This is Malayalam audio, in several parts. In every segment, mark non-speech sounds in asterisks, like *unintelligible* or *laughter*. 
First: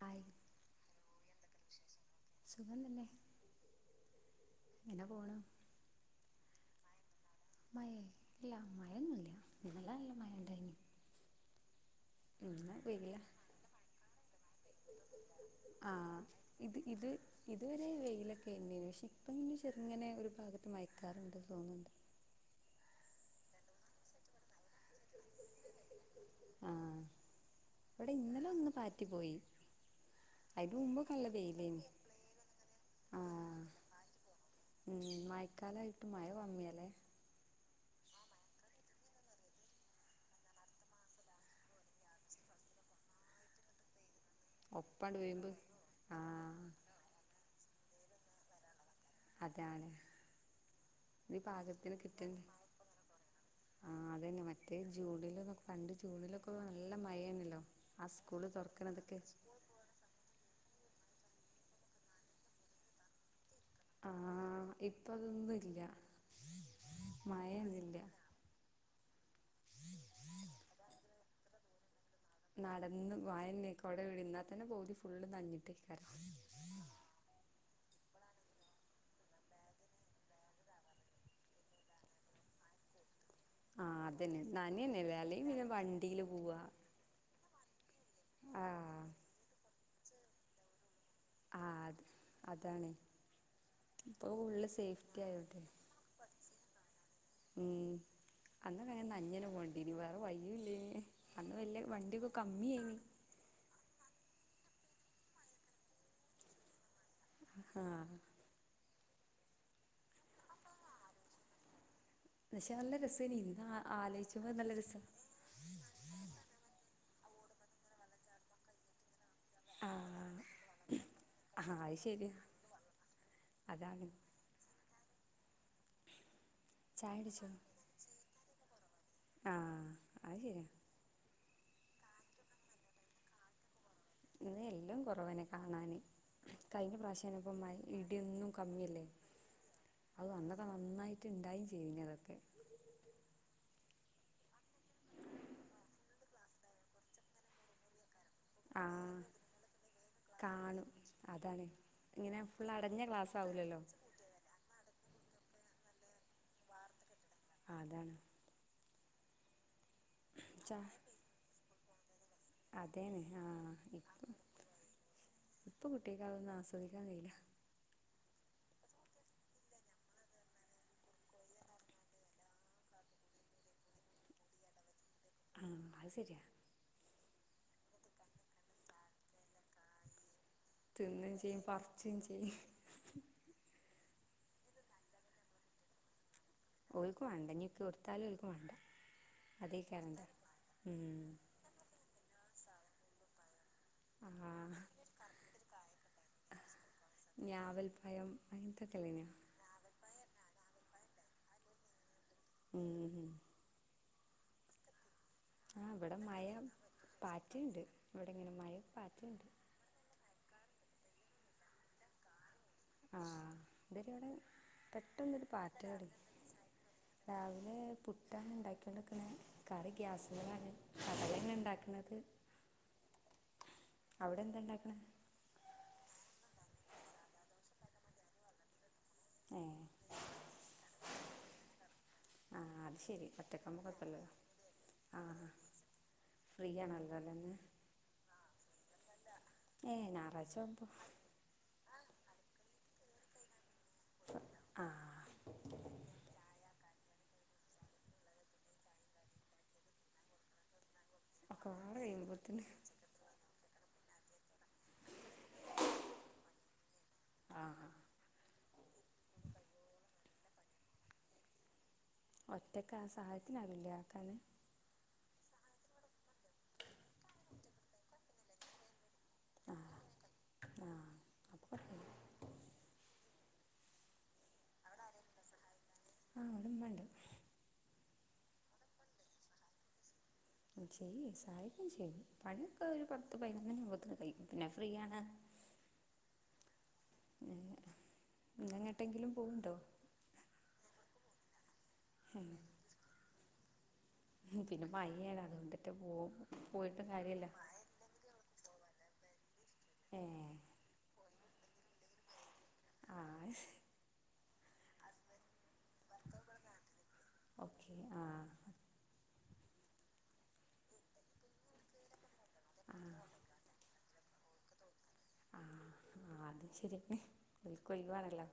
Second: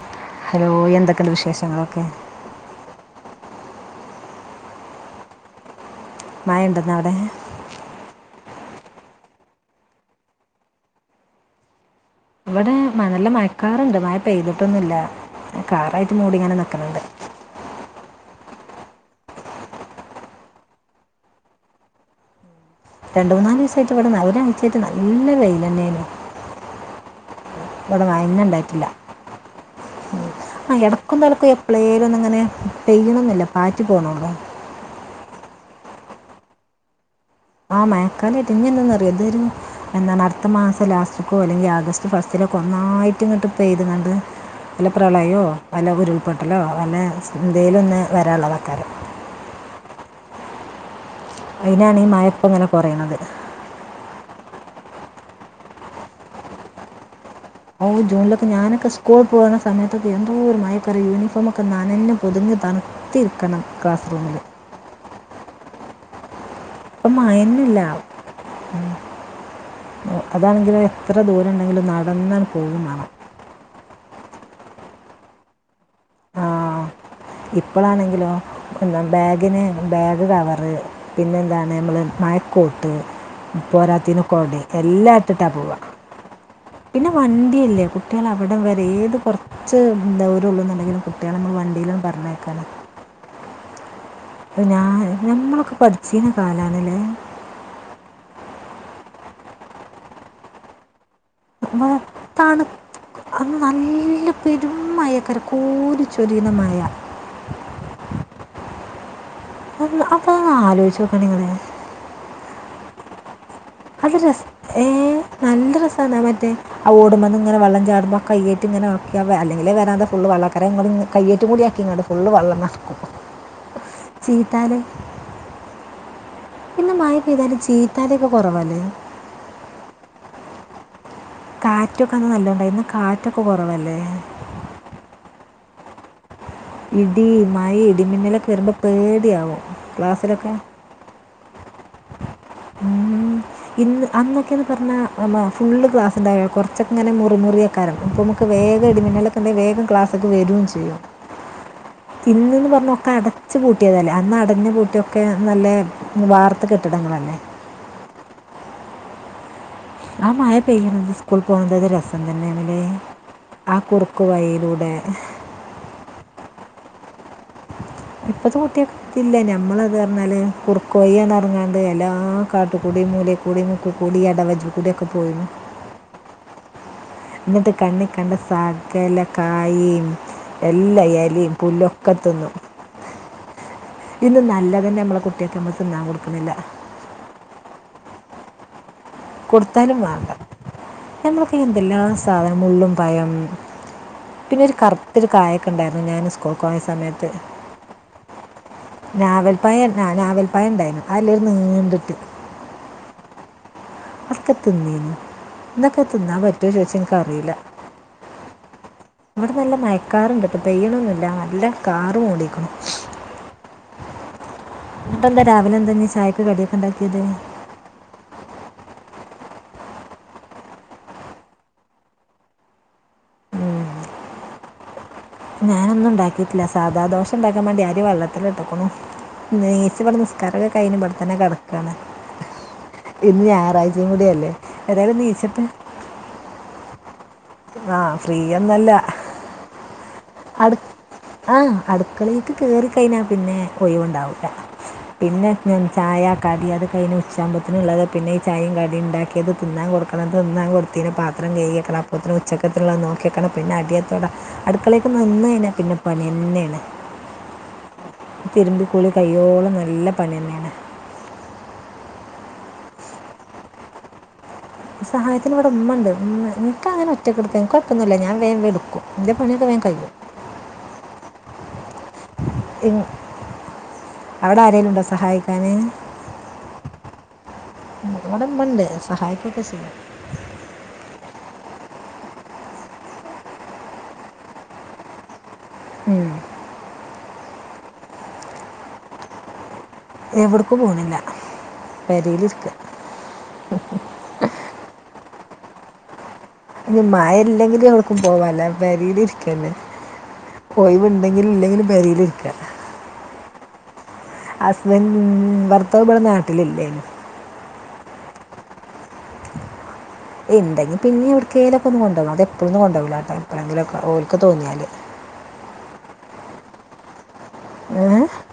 ഹായ് ഹലോ എന്തൊക്കിണ്ട് വിശേഷങ്ങളൊക്കെ സുഖം തന്നെ ഇങ്ങനെ പോണ്. ആ എന്തെന്ന അവിടെ മഴേ ഇല്ല മഴൊന്നല്ല ഇല്ല നല്ല മഴണ്ടായിനി ഇവിടെ മനല്ല മയക്കാറുണ്ട് മയപ്പെയ്തിട്ടൊന്നുമില്ല ആഹ ഇത് ഇത് ഇതൊരു വെയില ന്നെ പക്ഷെ ഇപ്പ ഇ ചെറങ്ങനെ ഒരു ഭാഗത്ത് മയക്കാറുണ്ട് തോന്നണ്ട്. രണ്ട് മൂന്നാല് ദിവസായിട്ട് ഇവിടെ ഒരാഴിച്ചേട്ട് നല്ല വെൽതന്നെയ. ആ ഇവിടെ ഇന്നലെ ഒന്ന് പാറ്റി പോയി ആ എടക്കും തലക്കും എപ്ലേയിലൊന്നും ഇങ്ങനെ ആ പെയ്യണന്നില്ല പാറ്റി പോണോള്ളൂ ഉം മയക്കാലായിട്ട് മഴ കമ്മിയല്ലെ? ആ മയക്കാലായിട്ട് ഇനിന്താന്നറിയാം. ഇതൊരു എന്താന്ന അടുത്ത മാസം ലാസ്റ്റക്കോ അല്ലെങ്കിൽ ആഗസ്റ്റ് ഫസ്റ്റിലൊക്കെന്ന ആയിട്ടി ഇങ്ങോട്ട് പേ ചെയ്ത്ക്കണ വല്ല ഒപ്പാണ്ട് പ്രളയമോ വീമ്പ് വല്ല ആ ഉരുൾപൊട്ടലോ വല്ല ഇന്തയിലൊന്ന് വരാനുള്ളത ആക്കാ അതാണ് ഇീ അതിനാണ് പാകത്തിന് ഈ കിട്ടണ്ട മയപ്പം ഇങ്ങനെ കുറയണത് ആ അതന്നെ മറ്റ മറ്റേ ജൂണിലൊന്നു. പണ്ട് ജൂണിലൊക്കെ നല്ല മഴ യാണല്ലേ? ഓ ജൂണിലൊക്കെ ഞാനൊക്കെ സ്കൂൾ പോകുന്ന സമയത്തൊക്കെ എന്തോര്മാഴയാ. ക്കറ യൂണിഫോമൊക്കെ നാനഞ്ഞ് കുതിന്ന് തണുത്തിരിക്കണം ക്ലാസ് റൂമില്. ഇപ്പതൊന്നുമില്ല ഇപ്പൊ മയനില്ല അതാണെങ്കില് എത്ര ദൂരം ഉണ്ടെങ്കിലും. നാൾ നടന്ന് വായനേക്കോടെ ഇടുന്നാൽ തന്നെ പൂതി ഫുള്ള് നഞ്ഞിട്ടേക്കരാം. ഇപ്പളാണെങ്കിലോ എന്താ ബാഗിന് ബാഗ് കവറ് പിന്നെന്താണ് നമ്മള് മയക്കോട്ട് ആഹ് പോരാത്തിന് അതന്നെ കോണ്ടേ നനയന്നെല്ലേ എല്ലാം അല്ലെങ്കി ഇട്ടിട്ടാ പിന്നെ പോവ വണ്ടിയില് പോവാ പിന്നെ വണ്ടിയല്ലേ കുട്ടികൾ അവിടം വരെ ആഹ് ഏത് കുറച്ച് എന്താ ള്ളുന്നുണ്ടെങ്കിലും കുട്ടികളെ നമ്മൾ ആഹ് വണ്ടിയിലൊന്നു അത് പ അതാണ്. ഇപ്പൊ അ ഫുള്ള് ഞാൻ സേഫ്റ്റി ആയോണ്ടേ ഞമ്മളൊക്കെ പഠിച്ചിരുന്ന കാലാണല്ലേ!. അന്ന നനഞ്ഞിന് പോണ്ടിനി വേറെ വയ്യില്ലല്ലോ അതാണ് അത് നല്ല പെരുും മയക്കരക്കൂല ചൊരീനമായ ആഹ അപ്പൊ ആലോചിച്ചു നോക്ക നിങ്ങ പക്ഷ നല്ല രസേനരുന്നു അത് രസ ഏ നല്ല രസന്നാ മറ്റേ ആ ഓടുമ്പ ഇങ്ങെ വെം ചാടുമ്പോൾ കയ്യറ്റിങ്ങനെ അല്ലെങ്കിൽ വരാണ്ട് ഫള് ആഹ് വള്ളക്കാര ഇങ്ങ കയ്യേറ്റും കൂടി ആഹ് ആക്കി അത് ഇങ്ങട്ട ശരിയാ ഫുള്െള്ളംക്കും അതാണ് ചീത്താലെ പിന്നെ മഴ ചായടിച്ചോ പെയ്തല് ചീത്താല ഒക്കെ കുറവല്ലേ ആയി കാറ്റൊക്കെന്ന് നല്ലോണ്ട ഇന്ന് കാറ്റൊക്കെ കുറവല്ലേ ഇ എല്ലാം കൊറവനെ കാണാന് കഴിഞ്ഞ ഇടി പ്രാവശ്യനപ്പം മഴ മയോയും ഇടിമിന്നലൊക്കെ ഇടിയൊന്നും വെര്മ്പോ കമ്മിയല്ലേ പേടിയാവും ക്ലാസ്സിലൊക്കെ മറ്റുണ്ടായും ചെയ്യ അതൊക്കെ ഉം ഇ അന്നൊക്കെയന്ന് പറഞ്ഞാ ഫുള് ഗക്ലാസ് ഉണ്ടായ കൊറച്ചൊക്കങ്ങനെ മുറി മുറിയക്കാരം ഇപ്പൊ വേഗ ആഹ് ഇടിമിന്നളക്കൻ്റെ വേഗം ക്ലാസ്സൊക്കെ വരകയും കാണും ചെയ്യും അതാണ് ഇങ്ങനെ ഇന്നന്ന് ഫുൾ പറഞ്ഞ അടഞ്ഞ ഒക്കെ ക്ലാസ് അടച്ചു ആവൂലല്ലോ പൂട്ടിയതല്ലേ അന്ന് അടഞ്ഞഞ് പൂട്ടിയൊക്കെ നല്ല വാർത്ത കെട്ടിടങ്ങളൾ തന്നെ അതാണ് ആ മായ ചാ പെയ്യത് സ്കൂൾ പോകുന്നത് അപ്പം തന്നെ നമ്മില് അതേന്നെ ആഹ് ആ കുറുക്ക് വൈയിലൂടെ കുട്ടിക്കതൊന്നും ആസ്വദിക്കാൻ കഴയില്ല ഇപ്പഴത്തെ കുട്ടിയ കത്തില്ല നഞമ്മളത് പറഞ്ഞാൽ കുറുക്കയ്യാന്ന ഇറങ്ങാണ്ട് എല്ലാ കാട്ടുകൂടി മൂല കൂടി മുക്ക കൂടിിയടവജ കൂടിയൊക്കെ പോയിരുന്നു ആഹ് അത് ശരിയാ എന്നിട്ട് കണ്ണി കണ്ട സകല കായ എല്ലാ തിന്നും എലിയും ചെയ്യും പുല്ലൊക്കെ പറിച്ചും തിന്നു ചെയ്യും ഇന്ന് നല്ലതന്നെ നമ്മളെ കുട്ടിയൊക്കെ നമ്മ തിന്നാൻ കൊടുക്കുന്നില്ല ഒക്കും വേണ്ട നീക്ക് കൊടുത്താലും ഒരിക്കും വേണ്ട കൊടുത്താലും അതേക്കാരണ്ട വേണ്ട ഉം നമ്മൾക്ക് എന്തെല്ലാ സാധനം മുള്ളും ഭയം ആ പിന്നെ ഒരു കറുത്തരു കായക്കുണ്ടായിരുന്നു ഞാന് സ്കൂൾ കോഞ്ഞ സമയത്ത് ഞാവൽപ്പഴം അങ്ങനത്തൊക്കെല്ലേനോ നാവൽപ്പായ ആ നാവൽപ്പായ ഉണ്ടായിു അല്ലരു നീണ്ടിട്ട് ഉം *unintelligible* ആ എന്നൊക്കെ ഇവിടെ തിന്നാൻ മഴ പറ്റുമ ചോദിച്ച എനിക്കറിയില്ല പാറ്റുണ്ട് ഇവിടെ ഇങ്ങനെ മഴ പാറ്റുണ്ട് ഇവിടെ നല്ല മയക്കാറണ്ട് വെണൊന്നുമില്ല നല്ല കാറും ഓടിക്കണം ആഹ ഇത്ര് അവിടെ എന്നിട്ടെന്താ പെട്ടന്നരു രാവിലെ എന്താ ഇനി പാറ്റടി ചായക്ക് കടിയൊക്കെ ഉണ്ടാക്കിയത് രാവിലെ പുട്ടാണ് ഉണ്ടാക്കി ക്കുന്ന കറി ഗ്യാസുകളാണ് കടലങ്ങെ ഉണ്ടാക്കുന്നത് അവിടെ എന്തണ്ടാക്കണ ഞാനൊന്നും ഉണ്ടാക്കീട്ടില്ല സാധാ ദോശ ഉണ്ടാക്കാൻ വേണ്ടി അരി വെള്ളത്തില്ട്ടുക്കുണു ഏ നീച്ച് ഇവടെ നിസ്കാര ഉക്കെ കഴിഞ്ഞ് ഇവിടെത്തന്നെ കിടക്കാണ് ആ അത് ശരി ഇന്ന് ഒറ്റക്കാകുമ്പോൾ ഞായറാഴ്ചയും കുഴപ്പമില്ലല്ലോ കൂടിയല്ലേ ഏതായാലും നീച്ച ആ ട്ടേ ഫ്രീ ആണല്ലോ അല്ലേ ഇന്ന് ആഹ് ഫ്രീയൊന്നല്ല ഏ ഞായറാഴ്ച അടു ആകുമ്പോൾ ആഹ് അടുക്കളേക്ക് കേറി കഴിഞ്ഞാ പിന്നെ ഒയിവുണ്ടാവൂല്ല ആ പിന്നെ ഞാൻ ചായ കടി അത് കഴിഞ്ഞു ഉച്ചാവ്മ്പോത്തിന് ഉള്ളത് പിന്നെ ഈ ചായയും കടി ഇണ്ടാക്കിയത് തിന്നാൻ കൊടുക്കണത് തിന്ന അത് കൊട് തീനെ പാത്രം ഒക്കെ കഴികിയേക്കണം പാടെ അപ്പോത്തിന് കഴിയുമ്പോത്തിന് ഉച്ചക്കത്തിനുള്ള നോക്കിയക്കണം പിന്നെ അടിയെ തൊട അടുക്കളെ തിരുമ്പിക്കൂളി കയ്യോളം നല്ല പണിയന്നെണ് ഒറ്റക്കാ ആ സഹായത്തിനാരൂല്ല ആക്കാന് സഹായത്തിന് ഇവടെ ഉമ്മ ണ്ട്. ഉമ്മ ഇൻക്കങ്ങനെ ഒറ്റക്കെടുത്താ ഇൻക്ക് കൊയ്പ്പൊന്നുല്ല ഞാൻ വേം വേം ഇട്ക്കും ഇന്റെ പണിയൊക്കെ വേം ആഹ് കയ്യും ആഹ് അപ്പൊ കൊറേ ആയി ഉം അവിടെ ആരെലും ഉണ്ടോ സഹായിക്കാന് ആഹ് അതും കണ്ടു. ഇവടെമ്മണ്ട് സഹായിക്കൊക്കെ ചെയ്യും ചെയ്യുവേ സഹായിക്കും ചെയ്യും പണിയൊക്കെ ഒരു പത്ത് പയിനൊന്നണിയാമ്പം കയ്യും പിന്നെ ഫ്രീ ആണ് ഉം *unintelligible* ഇന്നങ്ങട്ടെങ്കിലും പോവണ്ടോ എവിട്ക്കും പോണില്ല പേരേലിരിക്ക പിന്നെ മയയാണ് അതുകൊണ്ട്ക്കെ പോവും ഇഞ് മഴല്ലെങ്കിലും ഒട്ക്കും പോവാൻല്ല പെരീല് ഇരിക്കന്നെ ഏഹ് ഒയിവ് ഇണ്ടെങ്കിലും ഇല്ലെങ്കിലും പെരിലിരിക്കാ ആഹ് ഹസ്ബൻ ഭർത്താവ് ഇവിടെ നാട്ടിലില്ലേ ഓക്കെ ആഹ് *inaudible* ഇണ്ടെങ്കി പിന്നിം എവിടക്കേലൊക്ക ഒന്ന് കൊണ്ടോവാ അത് എപ്പളന്നും കൊണ്ടോവൂല്ല ട്ടോ എപ്പളെങ്കിലും ഒക്കെ ഓൽക്ക് തോന്നിയാല് ആ ആ അതും ശരിയന്നെ. ഓൽക്ക് ഒയിവേണല്ലോ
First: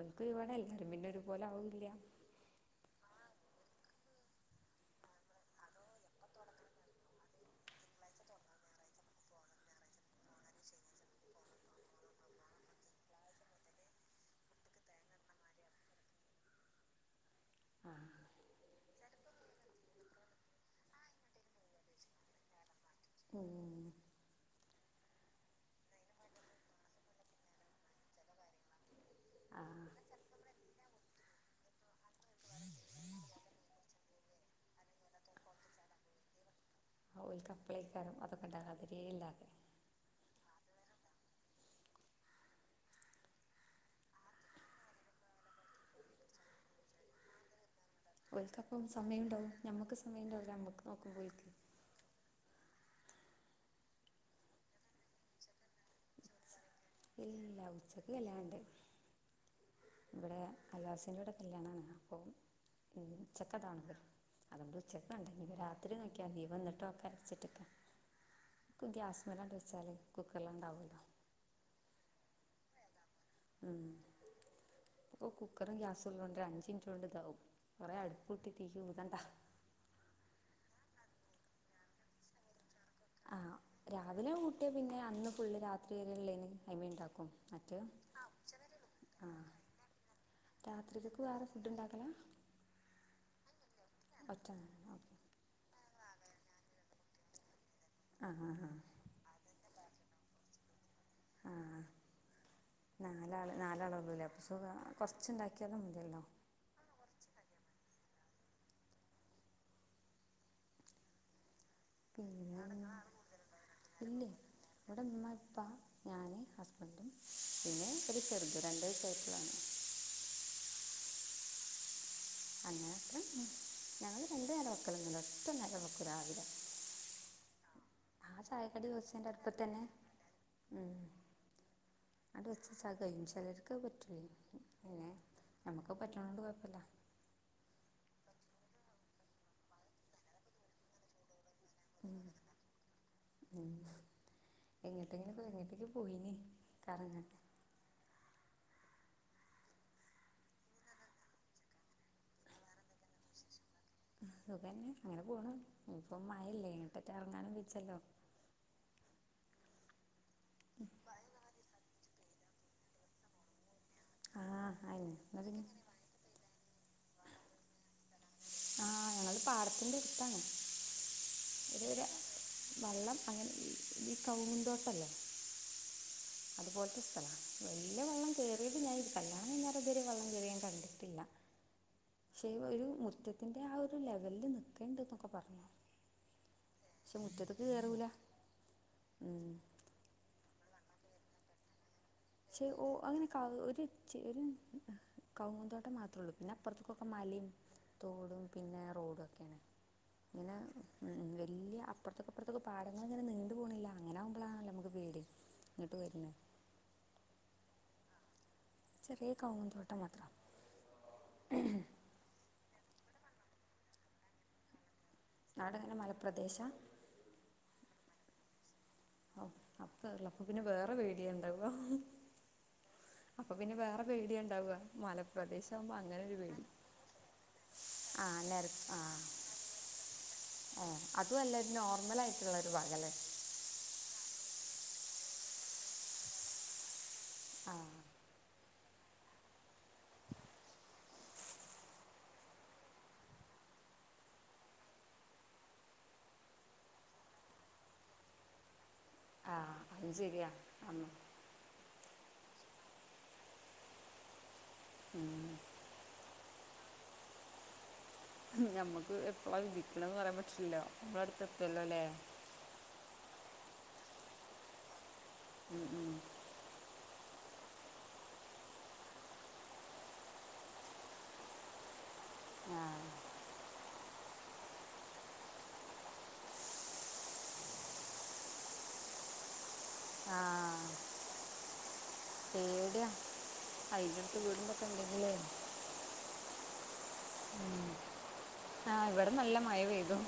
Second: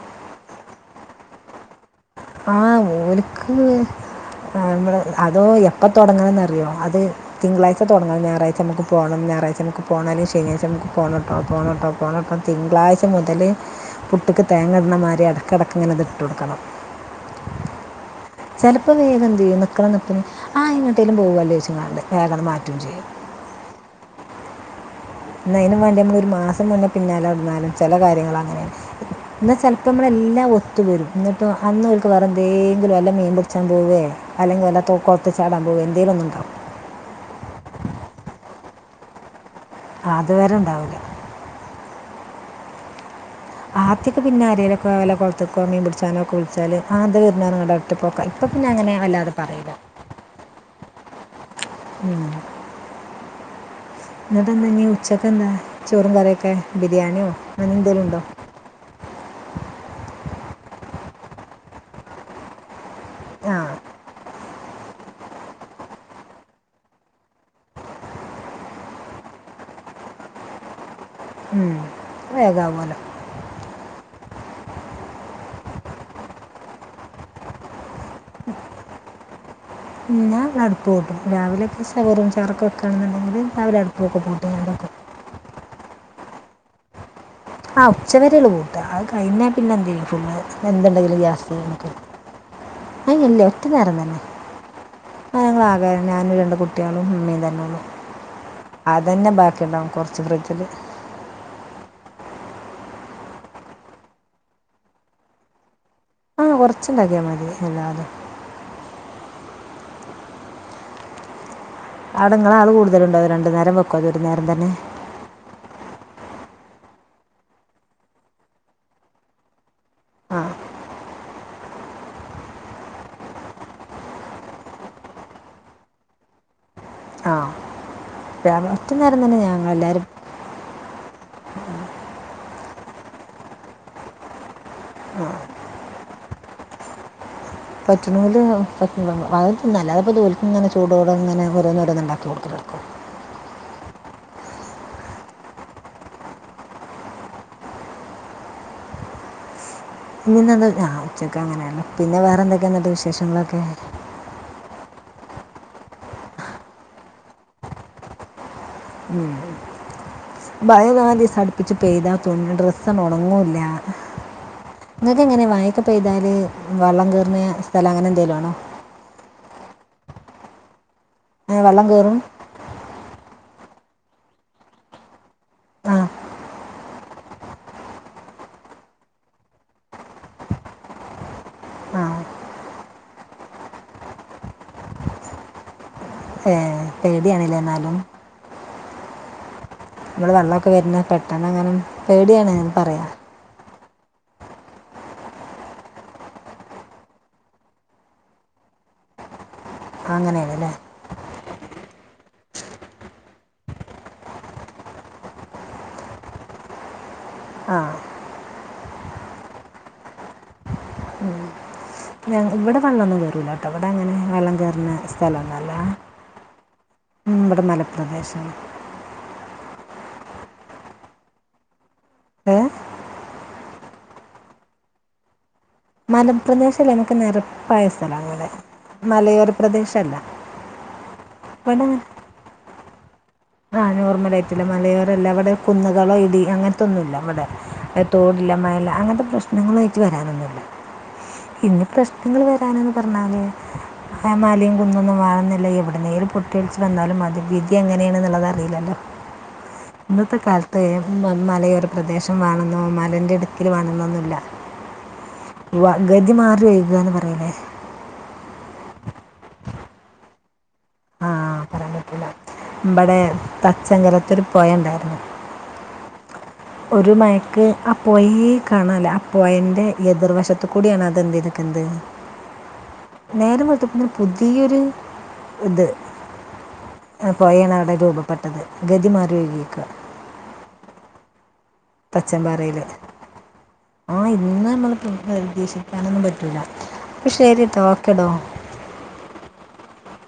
ഒൽ ക്കൊയിവോടെ എല്ലാരും പിന്നെ ഒരുപോലാവൂല്ല ആഹ് ഓൽക്ക് ആ നമ്മള് അതോ എപ്പ തുടങ്ങണന്നറിയോ അത് തിങ്കളാഴ്ച തുടങ്ങണം ഞായറാഴ്ച നമുക്ക് പോണം ഞായറാഴ്ച നമുക്ക് പോണേലും ശനിയാഴ്ച നമക്ക് പോണട്ടോ പോണം ട്ടോ പോണം ട്ടോ തിങ്കളാഴ്ച മുതൽ പു ട്ട്ക്ക് തേങ്ങെട്ണ മാരി എടക്കടക്കിതിങ്ങനെ ഇട്ടൊടുക്കണം ആഹ് ചെലപ്പോ വേഗം തിരും നിക്കാണാ നിപ്പില് ആാ എങ്ങട്ടേലും പോകുമല്ലോ *unintelligible* വേഗം മാറ്റും ചെയ്യും ഊം ഇന്നൈനും വാണ്ടി നമ്മള് ഒരു മാസം വന്ന് പിന്നാലെ നടന്നാലും ചില കാര്യങ്ങൾ അങ്ങനെണ് ഇന്നാ ആഹ് ചെലപ്പമ്മളെല്ലാം ഒത്തു വരും ന്നട്ടൊ അന്ന് ഓൽക്ക് വേറെ എന്തേങ്കിലും വല്ല മീൻ പിടിച്ചാൻ പോവേ അല്ലെങ്കിൽ വല്ല തൊ കൊളത്ത് ചാടാൻ പോവേ എന്തെലും ഒന്ന് ഇണ്ടാവും ആ *unintelligible* ആ ഓൽക്കപ്പളേക്കാരം അതൊക്കെ ഉണ്ടാക അതിരേ ഇല്ലാതെ അഹ് അതുവരെ ഇണ്ടാവൂല ആദ്യക്കെ പിന്നെ ആരെലൊക്കെ വല്ല കൊൾത്ക്കോ മീൻ പിടിച്ചാനോ ഒക്കെ വിളിച്ചാല് ആ ദേ വര്ന് പർഞാണ്ട് ഒൽക്ക് അപ്പം സമയം ഇണ്ടാവും, ഞമ്മക്ക് സമയം ഇണ്ടാവുല്ല, നമ്മക്ക് നോക്കൻ പോയി *unintelligible* ഉം എന്നിട്ടെന്താ ഇനി ഉച്ചക്ക് എന്താ ചോറും കറിയൊക്കെ ബിരിയാണിയോ ഇല്ല അങ്ങനെ എന്തേലും ഉച്ചക്ക് ഉണ്ടോ കല്യാണമുണ്ട് ഇവിടെ അൽവാസിൻ്റോടെ കല്യാണാണ് അപ്പം ആ ഉച്ചക്കതാണ് അതുകൊണ്ട് ഉച്ചക്ക് ഉണ്ട്, ഇനി രാത്രി നോക്കിയ മതി, വന്നിട്ട് നോക്ക *unintelligible* ക്കെ ഗ്യാസ് മലാണ്ട് വെച്ചാല് കുക്കറിലാണ്ടാവല്ലോ ഉം വേഗാവോലോ ഉപ കുക്കറും ഗ്യാസുംള്ളോണ്ടരഞ്ചിൻറ്റോണ്ട് ഇതാവും കുറെ അടുപ്പൂട്ടി തീ ഊതണ്ട പിന്നെ അടുപ്പ് കൂട്ടും രാവലെയൊക്കെ *unintelligible* ആ വെക്കണ്ന്നോണ്ടെങ്കില് രാവിലെ അടുപ്പ കൂട്ടിയാൽ പിന്നെ അന്ന് *unintelligible* ഫുള്ള് രാത്രി വരെള്ളേന് അയ്‌മെ ഇണ്ടാക്കും ആ ഉച്ചാവെരെള്ളു കൂട്ടാ അത് കഴിഞ്ഞാ പിന്നെ *inaudible* രാത്രിക്കക്ക് വേറെ ഫുഡ് ഉണ്ടാക്കല അല്ലല്ല ഒറ്റ നേരം തന്നെ ഒറ്റ ഓക്കെ ആ ഞങ്ങളാ കേ ഞാനും രണ്ട് കുട്ടിയേളും ഇമ്മിം തന്നെ ഒള്ളൂ അത് തന്നെ ബാക്കി ഇണ്ടാവും കുറച്ച് ഫ്രിഡ്ജ് ല് ആ നാലാള് നാലാളുള്ളൂല്ലേ അപ്പ സുഖാ കൊറച്ചുണ്ടാക്കിയാലും *unintelligible* ആഹ് കൊറച്ചുണ്ടാക്കിയാ മതി, അല്ലാ അതെ അവിടെ നിങ്ങളെ പിന്നാ ആൾ കൂടുതലുണ്ടോ രണ്ട് നേരം വെക്കുമോ *unintelligible* അത് ഒരു ഇല്ലേ നേരം തന്നെ ഇവിടെ ഇമ്മ, ഇപ്പ, ഞാന് ഹസ്ബൻറും പിന്നെ ഒരു ചെറുത് രണ്ട് വയസായിട്ടുള്ളതാണ്. ആ അങ്ങനത്രം ഞങ്ങള് രണ്ട് നേരം വെക്കലൊന്നുല്ല, ഒറ്റ നേരം വെക്കും രാവിലെ. ആഹ് ആ ചായക്കടി വച്ചെന്റെ അടുപ്പത്തന്നെ എല്ലാവരും മ് *unintelligible* സഹായിക്കും ചിലർക്ക പറ്റൂല പിന്നെ നമ്മുക്ക് പറ്റണോണ്ട് കുഴപ്പമില്ല പറ്റണോല് *unintelligible* ഇങ്ങനെ ചൂടോട ഇങ്ങനെ ഓരോന്ന് ഓരോന്ന് ഇണ്ടാക്കി *unintelligible* *unintelligible* പോയിന് *unintelligible* *unintelligible* ഞാ ഉച്ചക്കങ്ങനന്നെ പിന്നെ വേറെ എന്തൊക്കെ എന്നിട്ട് വിശേഷങ്ങളൊക്കെ? സുഖന്നെ അങ്ങനെ പോണ ഇപ്പൊ മഴല്ലേ ഇങ്ങിട്ടൊറ്റ ഇറങ്ങാനും വിച്ചല്ലോ മ് *unintelligible* അടുപ്പിച്ച് പെയ്ത തുണി ഡ്രെസ്സൊന്നും ഉണങ്ങൂല്ല ആ അയിന് നിങ്ങക്ക് എന്നാ എങ്ങനെയാ പിന്നെ മയെക്ക പെയ്താല് വള്ളം കേറുന്ന ആ ഞങ്ങള് പാടത്തിന്റെ അടുത്താണ് വെള്ളം *unintelligible* കയറും വള്ളം അങ്ങനെ ഈ കവുങ്ങിൻ തോട്ടല്ലേ. ആഹ് അതുപോലത്തെ സ്ഥല, വലിയ വെള്ളം കേറിയത് ഞാൻത് കല്യാണം കഴിഞ്ഞേരം ഇത് വരേം വെള്ളം കേറിയ ഞാൻ കണ്ടിട്ടില്ല. ആ പക്ഷേ വ് ഒരു മുറ്റത്തിന്റെ ആ ഒരു ലെവലില് നിക്കണ്ട്ന്നൊക്കെ പറഞ്ഞോ ഏഹ് പേടിയാണില്ലേ എന്നാലും. ഉം. *unintelligible* വരുന്ന പെട്ടെന്ന് എങ്ങനും പക്ഷേ ഓ അങ്ങനെക്കാവ് ഒര് *unintelligible* ഒരു കവുങ്ങ്ന്തോട്ടം മാത്രള്ളൂ, പിന്നെ അപ്പുറത്തേക്കൊക്കെ മലയും തോടും പിന്നെ റോ പിന്നെ അങ്ങനെയാണല്ലേ വല്യ അപ്പുറത്തും ഇപ്പുറത്തുമൊക്കെ പാടങ്ങളിങ്ങനെ പോണില്ല അങ്ങനെ ആവുമ്പോളാണല്ലോ നമുക്ക് പേടി ഇങ്ങിട്ട് വരുന്ന ആഹ് ചെറിയ കവുങ്ങ് തോട്ടം മാത്രം. മ് ഞ ഇവിടെ വള്ളൊന്നും കേറൂലാട്ടോ, ഇവട അങ്ങനെ വെള്ളം കേറ്ന്ന സ് തലങ്ങല അവിടെ അങ്ങനെ മലപ്രദേശ നമ്മുടെ മലപ്രദേശം അപ്പല്ല അപ്പൊ പിന്നെ വേറെ പേടിയ ഇണ്ടാവ ഏ അപ്പൊ പിന്നെ വേറെ പേടിയുണ്ടാവ മലപ്രദേശ് മലപ്രദേശല്ലേ നമക്ക് നിരപ്പായ ആ സ്ഥലങനെ നേര മലയോര പ്രദേശല്ല ആ അതുമല്ല നോർമൽ ആയിട്ടുള്ള ഒരു പകല്ലേ ആ നോർമൽ ആയിട്ടില്ല മലയോരല്ല അവിടെ കുന്നുകളോ ഇടി അങ്ങനത്തൊന്നുമില്ല. ഇവിടെ എ ആ തോടില്ല മല അങ്ങനത്തെ പ്രശ്നങ്ങളായിട്ട് വരാനൊന്നുല്ല. ഇന്ന പ്രശ്നങ്ങൾ വരാനന്ന് പറഞ്ഞാല് ആ മലേം കുന്നൊന്നും വഴുന്നില്ല എവിടേ *unintelligible* പൊട്ടിയൊലിച്ചു വന്നാലും മതി, വിധി എങ്ങനെയാണെന്നുള്ളത് അറിയില്ലല്ലോ. ആ അതും ഇന്നത്തെ ശരിയാ കാലത്ത് അന്ന് മ മലയോര പ്രദേശ് വാണെന്നോ മലേന്റെ ഇടുക്കില് വണൊന്നൊന്നുല്ല. വ ഗതി മാറി വയ്കന്ന് പറീലേ ഞമ്മക്ക് എപ്പഴാ വിധിക്കണംന്ന് പറയാൻ പറ്റില്ലോ ആഹ് പറയാൻ പറ്റുല്ല മ്പടെ തച്ചങ്കലത്തൂര് പോയ ണ്ടായിരുന്നു. ഉം, ഉം. ഒരു മയക്ക് അപോയി കാണല്ലേ അപ്പോയന്റെ എതിർവശത്ത കൂടിയാണ് അതെന് ഇരിക്കുന്നത് ആ നേരം വെള്തപൊ പുതിയൊരു ഇത്. പോയാണ് അവിടെ രൂപപ്പെട്ടത് ഗതി മാറിക്കുക ആ തച്ചൻമ്പാറയില് പേടിയാ അതിൻ്റെ ആഹ് അടുത്ത് ഇന്ന് വീടുമ്പൊക്കെ മ്മള് പ്പോ ഉണ്ടെങ്കിലേ പ്രതീക്ഷിക്കാനൊന്നും പറ്റൂല്ല. ആഹ് ഇവിടെപൊ നല്ല മഴ പെയ്തു.